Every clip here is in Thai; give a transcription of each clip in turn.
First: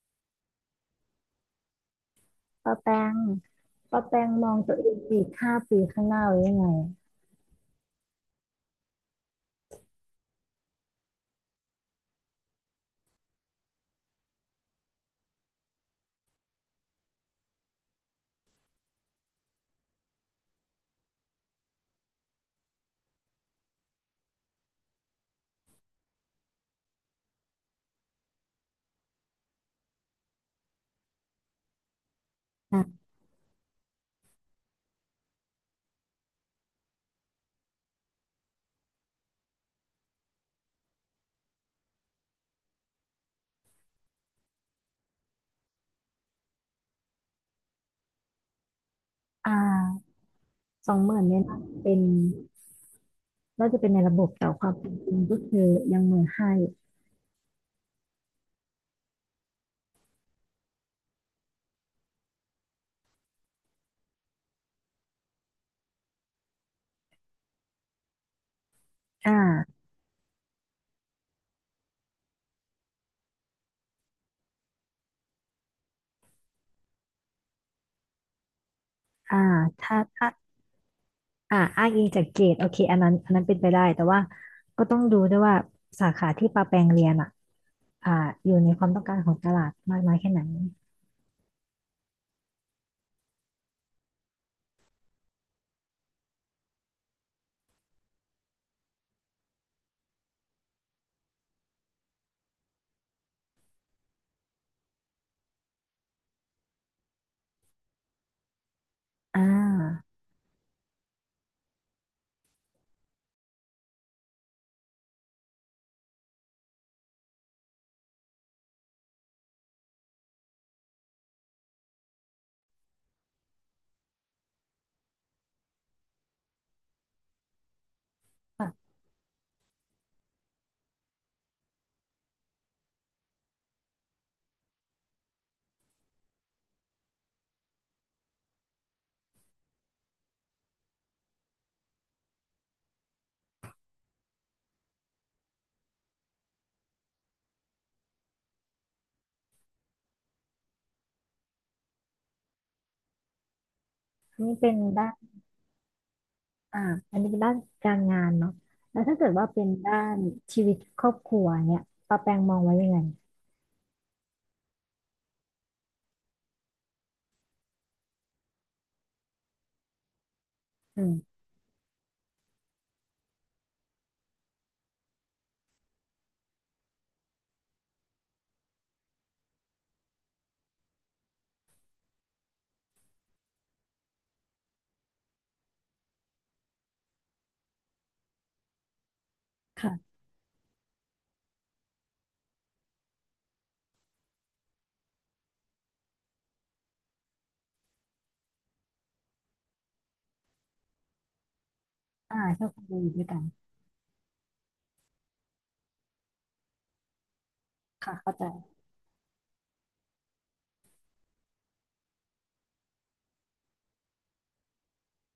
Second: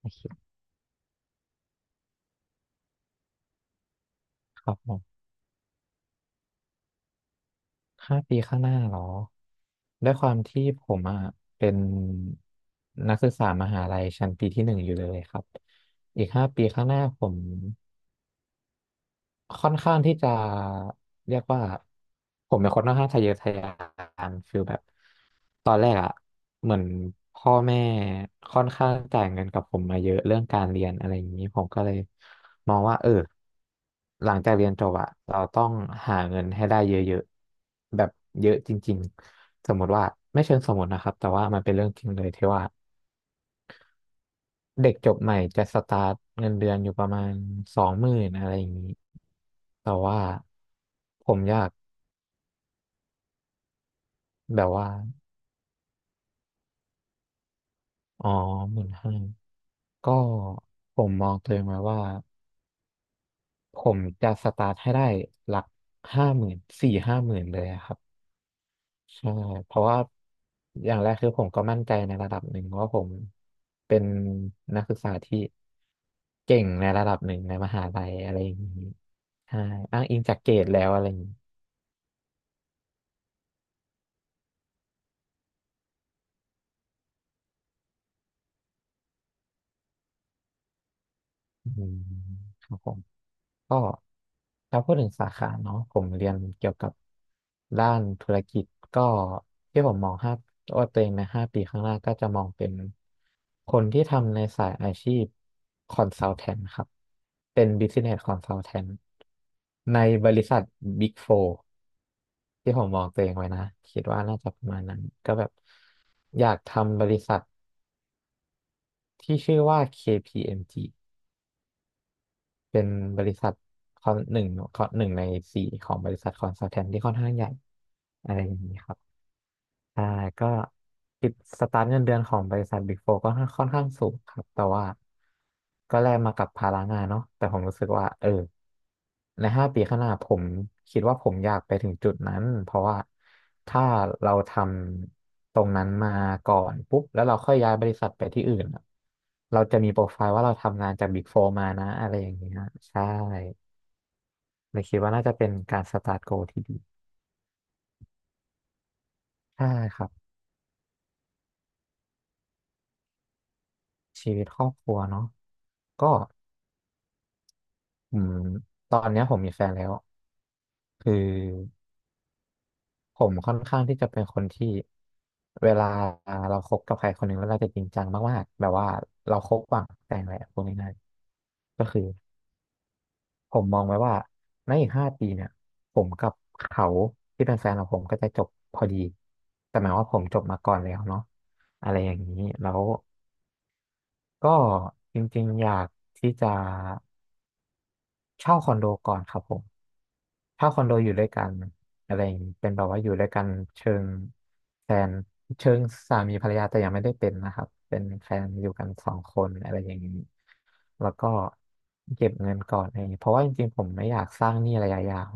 โอเคป้าแป้งป้าแป้งมองครัตับวเอผงมอีกห้าปีข้างหน้าไว้ยังไงห้าปีข้างหน้าเหรอ ด้วยความที่ผมอ่ะเป็นนักศึกษามหาลัยชั้นปีที่หนึ่งอยู่เลยครับ อีกห้าปีข้างหน้าผม ค่อนข้างที่จะเรียกว่าผมเป็นคนค่อนข้างทะเยอทะยานฟิลแบบตอนแรกอะเหมือนพ่อแม่ค่อนข้างจ่ายเงินกับผมมาเยอะเรื่องการเรียนอะไรอย่างนี้ผมก็เลยมองว่าอ่ะเออหลังจากเรียนจบอะเราต้องหาเงินให้ได้เยอะๆแบบเยอะจริงๆสมมติว่าไม่เชิงสมมตินะครับแต่ว่ามันเป็นเรื่องจริงเลยที่ว่า เด็กจบใหม่จะสตาร์ทเงินเดือนอยู่ประมาณสองหมื่นอะไรอย่างนี้อ่แต่าว่า20,000ผเนี่มยอนะยากเป็นน่าจะเป็นในระบบแต่แบคบวามว่าเป็นจริงก็คือยัง15,000อยู่อ๋อหมื่นห้าก็ผมมองตัวเองไว้ว่าผมจะสตาร์ทให้ได้หลักห้าหมื่นสี่ห้าหมื่นเลยอะครับใช่เพอ่าราะว่าอย่างแรกคือผมก็มั่นใจในระดับหนึ่งว่าผมเป็นนักศึกษาที่เก่งในระดับหนึ่งในมหาลัยอะไรอย่างนี้อ่าใช่ถ้าอ้างอิงถ้าจากเกรดแล้วอะไรอย่างนี้ อ้างอิงจากเกรดโอเคอันนั้นเป็นไปได้แต่ว่าก็ต้องดูด้วยว่าสาขาที่ป้าแปลงเรียนอ่ะอ่าอยู่ในความต้องการของตลาดมากน้อยแค่ไหนอืมครับผมก็ถ้าพูดถึงสาขาเนาะผมเรียนเกี่ยวกับด้านธุรกิจก็ที่ผมมองห้าว่าตัวเองในห้าปีข้างหน้าก็จะมองเป็นคนที่ทำในสายอาชีพคอนซัลแทนครับเป็น Business Consultant อ่ในาบริษัท Big Four ที่ผมมองตัวเองไว้นะคิดว่าน่าจะประมาณนั้นก็แบบอยากทำบริษัทที่ชื่อว่า KPMG เป็นบริษัทคอนหนึ่งคอนหนึ่งในสี่ของบริษัทคอนซัลแทนที่ค่อนข้างใหญ่อะไรอย่างค่ะนี้ครับ ใช่ก็คิดสตาร์ทเงินเดือนของบริษัทบิ๊กโฟก็ค่อนข้างสูงครับแต่ว่าก็แลกมากับภาระงานเนาะแต่ผมรู้สึกว่าเออในห้าปีข้างหน้าผมคิดว่าผมอยากไปถึงจุดนั้นเพราะว่าถ้าเราทำตรงนั้นมาก่อนปุ๊บแล้วเราค่อยย้ายบริษัทไปที่อื่นอะเราจะมีโปรไฟล์ว่าเราทำงานจากบิ๊กโฟมานะอะไรอย่างเงี้ยใช่นี่เป็นเลยคิดได้ ว่าน่าจะเป็นการสตาร์ทโกที่ดีอ่าอันนี้เป็นด้านการงานเนาะแล้วถ้าเกิดว่าเป็ใช่นด้าครับนชีวิตครอบครัวเนี่ยป้าแปงมองไว้ยังไงชีวิตครอบครัวเนาะก็ อืมตอนเนี้ยผมมีแฟนแล้วอืคือมผมค่อนข้างที่จะเป็นคนที่เวลาเราคบกับใครคนหนึ่งแล้วเราจะจริงจังมากๆแบบว่าเราคบหวังแต่งแหละพูดง่ายๆก็คือผมมองไว้ว่าในอีกห้าปีเนี่ยผมกับเขาที่เป็นแฟนของผมก็จะจบพอดีแต่หมายว่าค่ะผมจบมาก่อนแล้วเนาะอะไรอย่างนี้แล้วก็จริงๆอยากที่จะเช่าคอนโดก่อนครับผม ถ้าคอนโดอยู่ด้วยกันอะไรอย่างนี้ชอเป็บนคแบนบเดีว่าออยู่ยู่ด้วด้ยวยกักันนเชิงแฟนเชิงสามีภรรยาแต่ยังไม่ได้เป็นนะครับเป็นค่ะแฟเข้าใจนอยู่กันสองคนอะไรอย่างนี้แล้วก็เก็บเงินก่อนอะไรอย่างนี้เพราะว่าจริงๆผมไม่อยากสร้างหนี้ระยะยาว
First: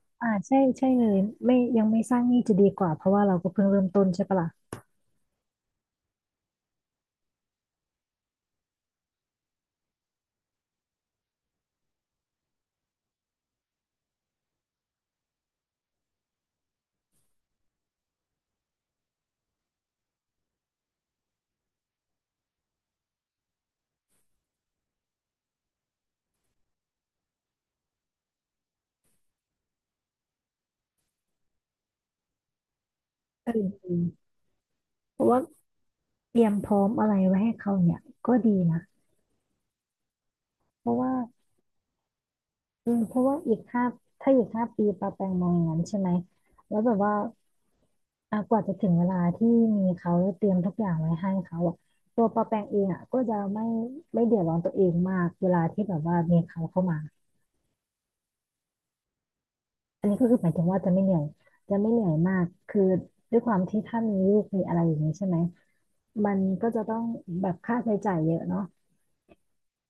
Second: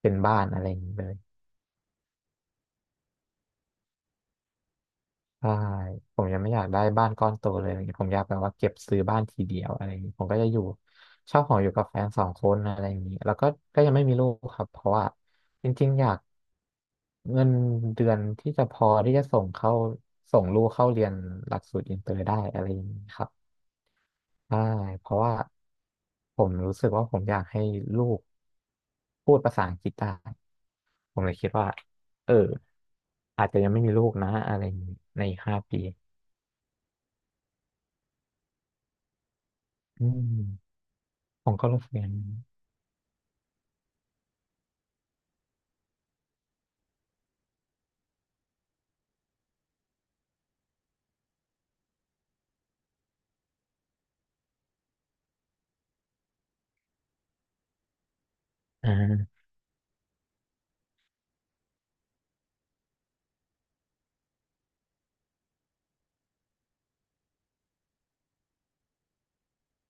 เป็นบ้านใช่อะไรอย่างใช่นี้เลเลย ยไม่ยังไม่สร้างหนี้จะดีกว่าเพราะว่าเราก็เพิ่งเริ่มต้นใช่ปะล่ะใช่ผมยังไม่อยากได้บ้านก้อนโตเลยอะไรเงี้ยผมอยากแบบว่าเก็บซื้อบ้านทีเดียวอะไรอย่างงี้ผมก็จะอยู่เช่าหออยู่กับแฟนสองคนอะไรอย่างงี้แล้วก็ยังไม่มีลูกครับเพราะว่าจริงๆอยากเงินเดือนที่จะพอที่จะส่งลูกเข้าเรียนหลักสูตรอินเตอร์ได้อะไรอย่างงี้ครับใช่เพราะว่าผมรู้สึกว่าผมอยากให้ลูกพูดภาษาอังกฤษได้ผมเลยคิดว่าเอออาเอจอจะยังไม่มีดีลูกนะอะไรอย่างนี้เพในราะอีว่ากห้าปี เตรียมพร้อมอะไรไว้ให้เขาเนี่ยก็ดีนะอืมเพราะว่า ผมก็รู้สึกอย่างนั้นอืมเพราะว่าอีกห้าปีปาแปงมองอย่างนั้นใช่ไหมแล้วแบบว่าอ่ะกว่าจะถึงเวลาที่มีเขาเตรียมทุกอย่างไว้ให้เขาอ่ะตัวปาแปงเองอ่ะก็จะไม่เดือดร้อนตัวเองมากเวลาที่แบบว่ามีเขาเข้ามาอ่าอันนี้ก็คือหมายถึงว่าจะไม่เหนื่อยมากคือด้วยความที่ถ้ามีลูกมีอะไรอย่างนี้ใช่ไหมมันก็จะต้องแบบค่าใช้จ่ายเยอะเนาะ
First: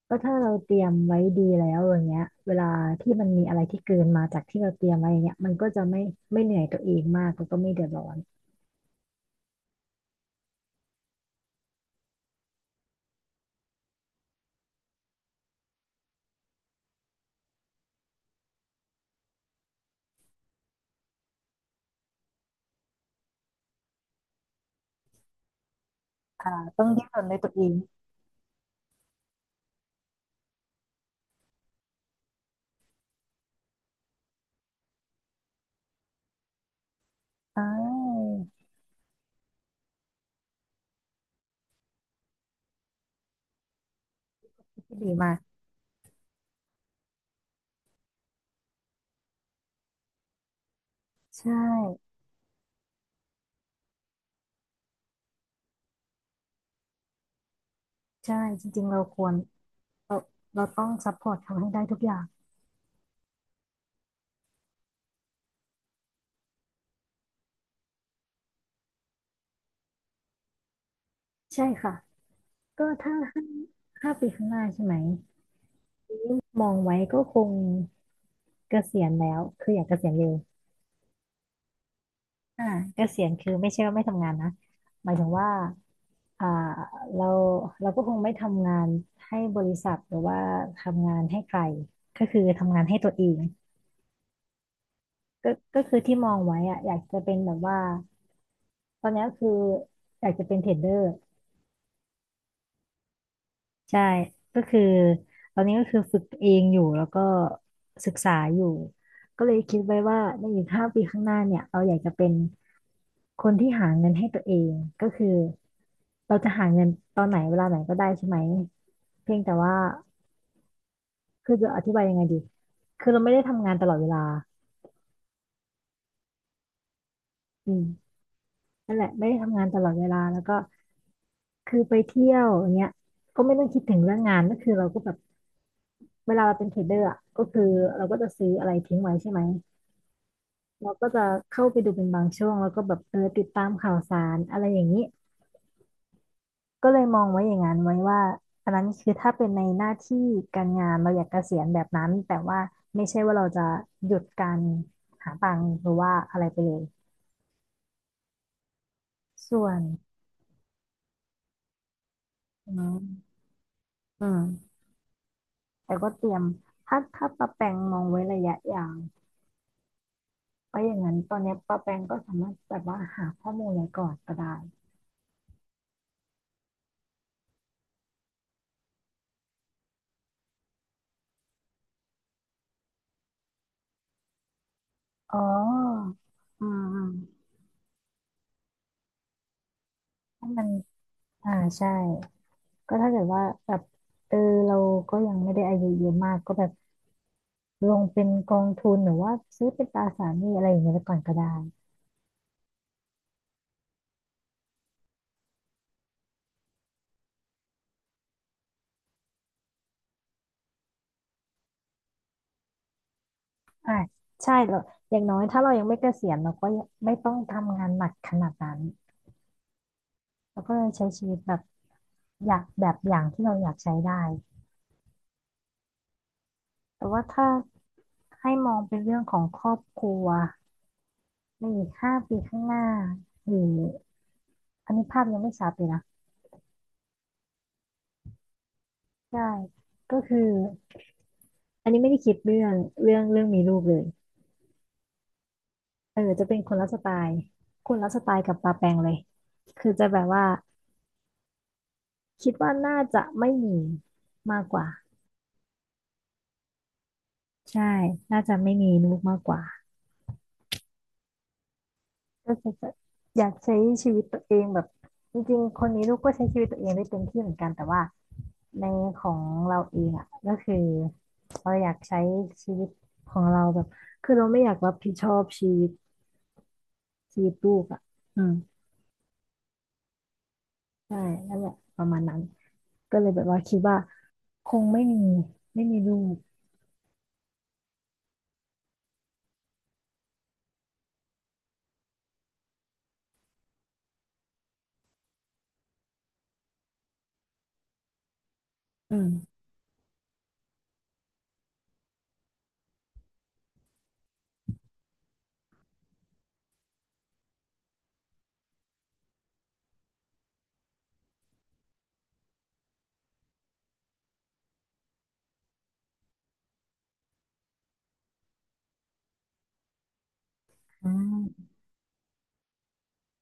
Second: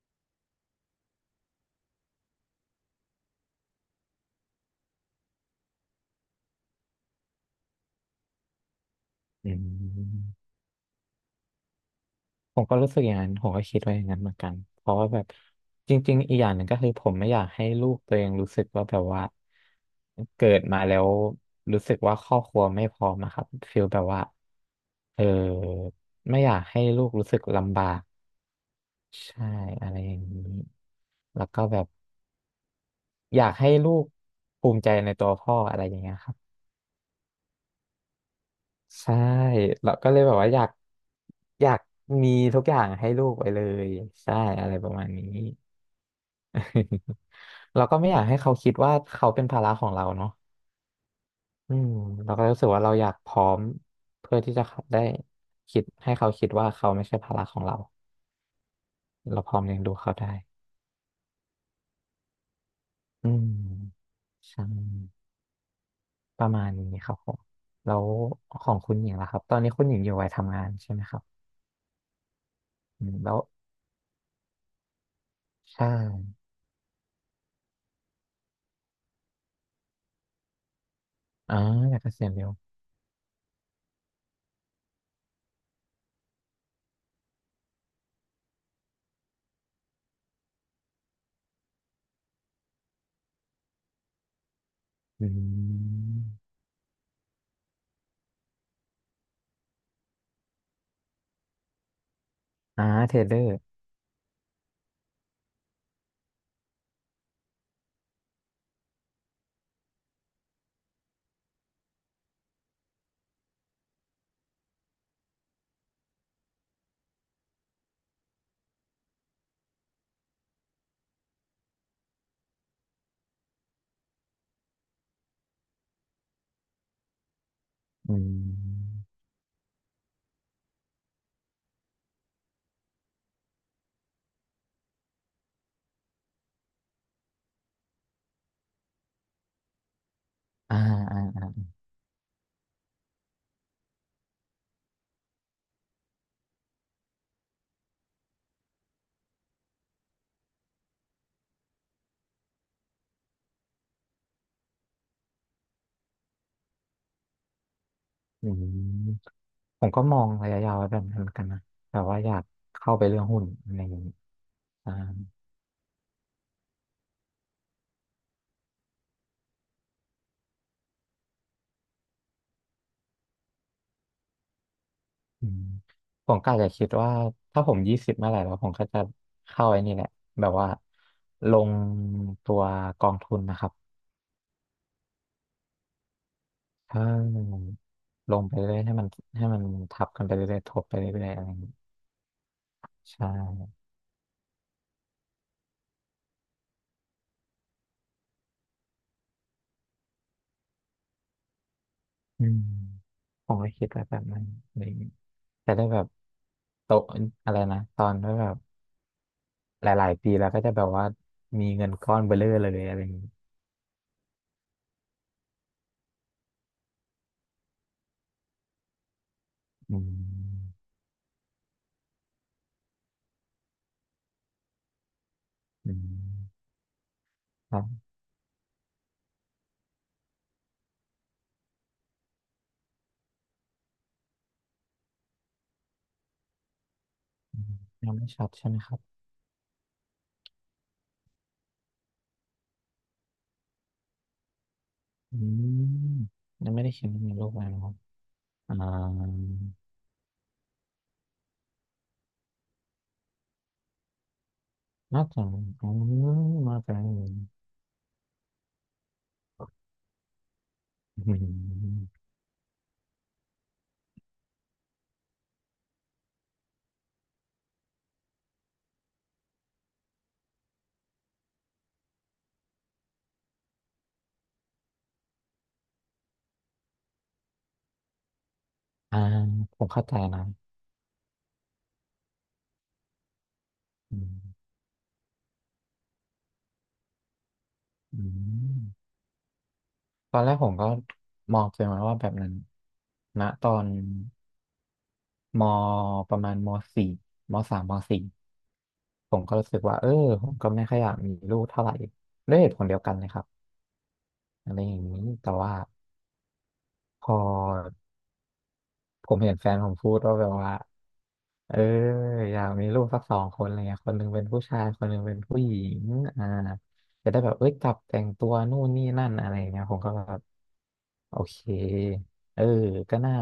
ก็ถ้าเราเตรียมไว้ดีแล้วอย่างเงี้ยเวลาที่มันมีอะไรที่เกินมาจากที่เราเตรียมไว้อย่างเงี้ยมันก็จะไม่เหนื่อยตัวเองมากแล้วก็ไม่เดือดร้อนอืมผมก็รู้สึกอย่างนั้นผมก็คิดไว้อย่างนั้นเหมือนกันเพราะว่าแบบจริงๆอีกอย่างหนึ่งก็คือผมไม่อยากให้ลูกตัวเองรู้สึกว่าแบบว่าเกิดมาแล้วรู้สึกว่าครอบครัวไม่พร้อมอะครับฟีลแบบว่าเออไม่อ่าอยากให้ต้องดิ้ลูนกรนรู้ด้วสึยกตัวเองลำบากใช่อะไรอย่างนี้ แล้วก็แบบอยากให้ลูกภูมิใจในตัวพ่ออะไรอย่างเงี้ยครับ อ่าใช่เราก็เลยแบบว่าอยากมีทุกอย่างให้ลูกไปเลยใช่อะไรประที่มาดีณนี้ มาก เราก็ไม่อยากให้เขาคิดว่าเขาเป็นภาระของเราเนาะใช่อืมเราก็รู้สึกว่าเราอยากพร้อมเพื่อที่จะได้คิดให้เขาคิดว่าเขาไม่ใช่ภาระของเราใช่จริงๆเราควรเราพร้อมเลี้ยงดูเขาเราได้เราต้องซัพพอร์ตเขาให้ได้ทุกอย่างอืมใช่ประมาณนี้ครับผมแล้วของคุณหญิงล่ะครับตอนนี้คุณหญิงอยู่วัยทำงานใช่ไหมครับใช่ค่ะก็อืถ้ามแล้วห้าปีข้างหน้าใช่ไหมใช่มองไว้ก็คงเกษียณแล้วคืออยากเกษียณเร็วอ๋ออยากเกษียณเร็ว อ่าเกษียณคือไม่ใช่ว่าไม่ทำงานนะหมายถึงว่า อ่าเราเราก็คงไม่ทำงานให้บริษัทหรือว่าทำงานให้ใครก็คือทำงานให้ตัวเองอืก็คือมที่มองไว้อะอยากจะเป็นแบบว่าตอนนี้ก็คืออยากจะเป็นเทรดเดอร์อ่าเทรดเดอร์ใช่ก็คือตอนนี้ก็คือฝึกเองอยู่แล้วก็ศึกษาอยู่ก็เลยคิดไว้ว่าในอีกห้าปีข้างหน้าเนี่ยเราอยากจะเป็นคนที่หาเงินให้ตัวเองก็คือเราจะหาเงินตอนไหนเวลาไหนก็ได้ใช่ไหมเพียงแต่ว่า คือจะอธิบายยังไงดีคือเราไม่ได้ทำงานตลอดเวลาอืมอืนั่นมแหละไม่ได้ทำงานตลอดเวลาแล้วก็คือไปเที่ยวอย่างเงี้ยก็ไม่ต้องคิดถึงเรื่องงานก็คือเราก็แบบเวลาเราเป็นเทรดเดอร์อ่ะก็คือเราก็จะซื้ออะไรทิ้งไว้ใช่ไหมอ่าเราก็อ่าจะอาเข้าไปดูเป็นบางช่วง แล้วก็แบบเออติดตามข่าวสารอะไรอย่างนี้ก็เลยมองไว้อย่างนั้นไว้ว่าอันนั้นคือถ้าเป็นในหน้าที่การงานเราอยากเกษียณแบบนั้นแต่ว่าไม่ใช่ว่าเราจะหยุดการหาตังค์หรือว่าอะไรไปเลยอืมส่วผนมก็มองระยะยาวไว้แบบนั้นเหมือนกันนะ แต่ว่าอยากอืเข้าไปเรื่องม หุ้นอะไรอย่างนี้อืมอ่าแต่ก็เตรียมถ้าป้าแปงมองไว้ระยะยาวเพราะอย่างนั้นตอนเนี้ยป้าแปงก็สามารถแบบว่าหาข้อมูลไว้ก่อนก็ได้อืมผมก็อาจจะคิดว่าถ้าผมยี่สิบเมื่อไหร่แล้วผมก็จะเข้าไอ้นี่แหละ แบบว่าลงตัวกองทุนนะครับ อ๋ออืมอืถ้ามลงไปเรื่อยให้มันทับกันไปถ้าเรื่อมัยนๆทบไปเรื่อยๆอะไรอ่าอย่างนี้ใช่ก็ถ้าเกิใช่ ดว่าแบบเออเราก็ยังไม่ได้อายุเยอะมากก็แบบลงเป็นกองทุนหรือว่าซื้อเป็นตราสารหนี้อะไรอย่างเงี้ยไปก่อนก็ได้อืมผมก็คิดไว้แบบนั้นอะไรอย่างงี้จะได้แบบโตะอะไรนะตอนที่แบบหลายๆปีแล้วก็จะแบบว่ามีเงินก้อนเบ้อเร่อเลยอะไรอย่างงี้อ่าใช่เราอย่างน้อยถ้าเรายังไม่เกษียณเราก็ยังไม่ต้องทำงานหนักขนาดนั้นอืเราก็มเลยใช้ชีวิตแบบอยากแบบอย่างที่เราอยากใช้ได้ อืมแต่ว่าถ้าครับให้มองเป็นเรื่องของครอบครัวในอีกห้าปีข้างหน้าหรืออันนี้ภาพยังไม่ชัดเลยนะอืมยังไม่ชัดใช่ไหมครับใช่ก็คืออันนี้ไม่ได้คิดเรื่องมีลูกเลยอืมเออจะเป็นยัคงนไม่ละได้สเขีไตยนในล์โลกเลยนะคครับนละสไตล์กับปาอ่าแปงเลยคือจะแบบว่าคิดว่าน่าจะไม่มีมากกว่าน่าจะอืมน่าจะใช่น่าจะไม่มีลูกมากกว่า อืม ก็คืออยากใช้ชีวิตตัวเองแบบจริงๆคนนี้ลูกก็ใช้ชีวิตตัวเองได้เต็มที่เหมือนกันแต่ว่าในของเราเองอ่ะก็คือเราอยากใช้ชีวิตของเราแบบคือเราไม่อยากรับผิดชอบชีวิตลูกอ่ะอืม อ่าผมเข้าใจนะใช่นั่นแหละประมาณนั้นก็เลยแบบว่าคิดว่าอืคมงไม่มีไม่มีลูกอืมตอนแรกผมก็มองตัวเองไว้ว่าแบบนั้นณตอน ม ประมาณมสี่มสามมสี่อืผมก็มรู้สึกว่าเออผมก็ไม่ค่อยอยากมีลูกเท่าไหร่ด้วยเหตุผลเดียวกันเลยครับอะไรอย่างนี้แต่ว่าพอผมเห็นแฟนผมพูดว่าแบบว่า เอออยากมีลูกสักสองคนอะไรเงี้ยคนหนึ่งเป็นผู้ชายคนหนึ่งเป็นผู้หญิงอ่าจะได้แบบเอ้ยจับแต่งตัวนู่นนี่นั่นอะไรเงี้ยผมก็แบบอืโอเคมเออก็น่า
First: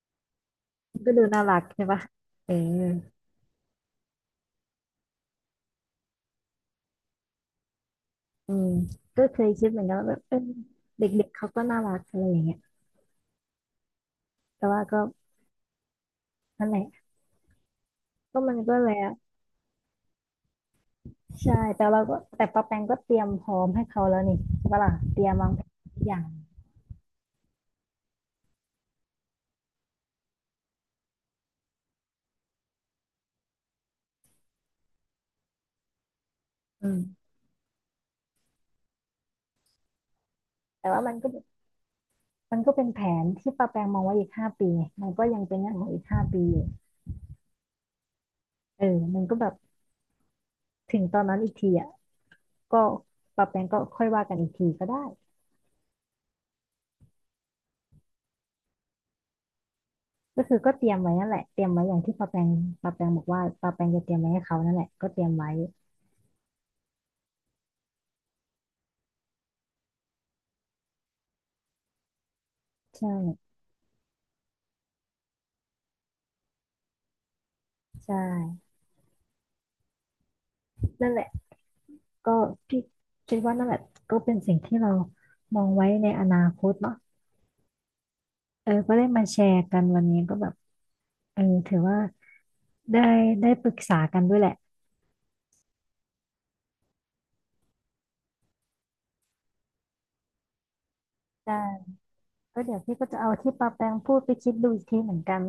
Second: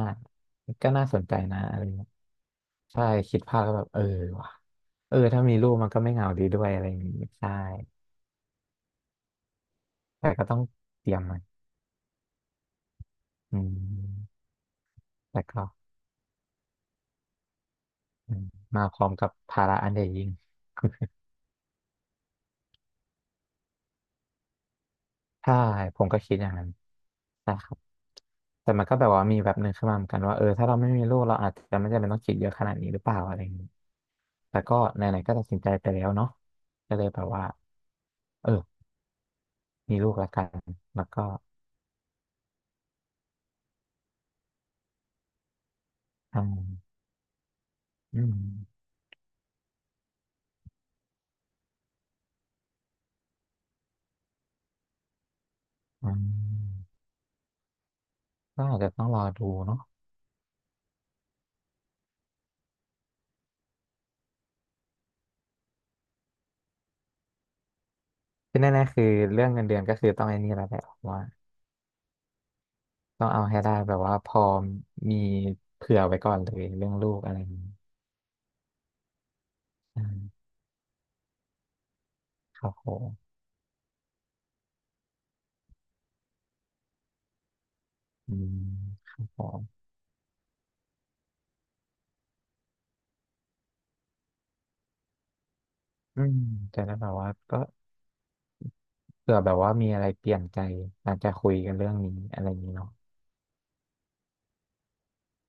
ก็น่าก็สดูนใจน่ารันะกอะไรใช่ปะเงี้ยเออใช่คิดภาพก็แบบเออว่ะเออถ้ามีลูกมันก็ไม่เหงาดีด้วยอะไรอย่างงี้ใช่อืมก็เคยคิดเหมือนกันว่าแบบแต่เออก็ต้องเตรียมเด็กๆมันเขาก็น่ารักอะไรอย่างเงี้ยอืมแต่ว่าก็แต่ก็นั่นแหละ อืก็มมันก็มาแล้พร้อวมกับภาระอันใหญ่ยิ่ง ใช่แต่เราก็แต่ปาแปงก็เตรียมพร้อมให้เขาแล้วนี่ใช่ปะล่ะเตรียมวางใช่แผนทุผกมอก็ย่างคิดอย่างนั้นใช่ครับแต่มันก็แบบว่ามีแบบหนึ่งขึ้นมาเหมือนกันว่าเออถ้าเราไม่มีลูกเราอาจจะไม่จำเป็นต้องคิดเยอะขนาดนี้หรือเปล่าอะไรอย่างนี้แต่ก็ไหนๆก็ตัดสินใจไปแล้วเนาะอืก็เลยแบมบว่าเออมีลูกแล้วกันแต่ว่าแล้วก็มันก็เป็นแผนที่ปาแปงมองไว้อีกห้าปีไงมันก็ยังเป็นเรื่องของอีกห้าอืปีอมยู่อืมเออมันก็แบบถึงตอนนั้นอีกทีอ่ะก็ปาแปงก็ค่อยว่ากันอีกทีก็ได้อืมก็อาจจะต้องรอดูเนาะก็คือก็เตรียมไว้นั่นแหละเตรียมไว้อย่างที่ปาแปงบอกว่าปาแปงจะเตรียมไว้ให้เขานั่นแหละก็เตรียมไว้ที่แน่ๆคือเรื่องเงินเดือนก็คือต้องไอ้นี่แล้วแหละว่าใช่ต้องเอาให้ได้แบบว่าพอมีเผื่อไว้ก่อนเลยเรื่องลูกอะไรอย่างนี้ใช่อืมนั่นแหละก็ครับคิดผมคิดว่านั่นแหละก็เป็นสิ่งที่เรามองไว้ในอนาคตเนาะ อืมเออก็ได้ครัมาบแชผม ร์กันวันนี้ก็แบบเออถือว่าได้ได้ปรึกษากันด้วยแหละอืมจะได้แบบว่าก็เผื่อแบบว่ามีอะไรเปลี่ยนใจอาจจะคุได้ยกันเรื่องนี้อะไรอย่าก็งนี้เดี๋ยวเนาะพี่ก็จะเอาที่ปาแปงพูดไปคิดดูอีกทีเหมือนกัน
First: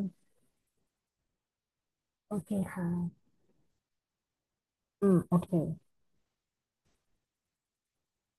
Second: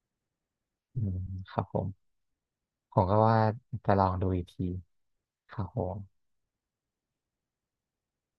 อืมครับผมโอเคค่ะผมก็ว่าจะลองดูอีกทีอืมโอเคครับผม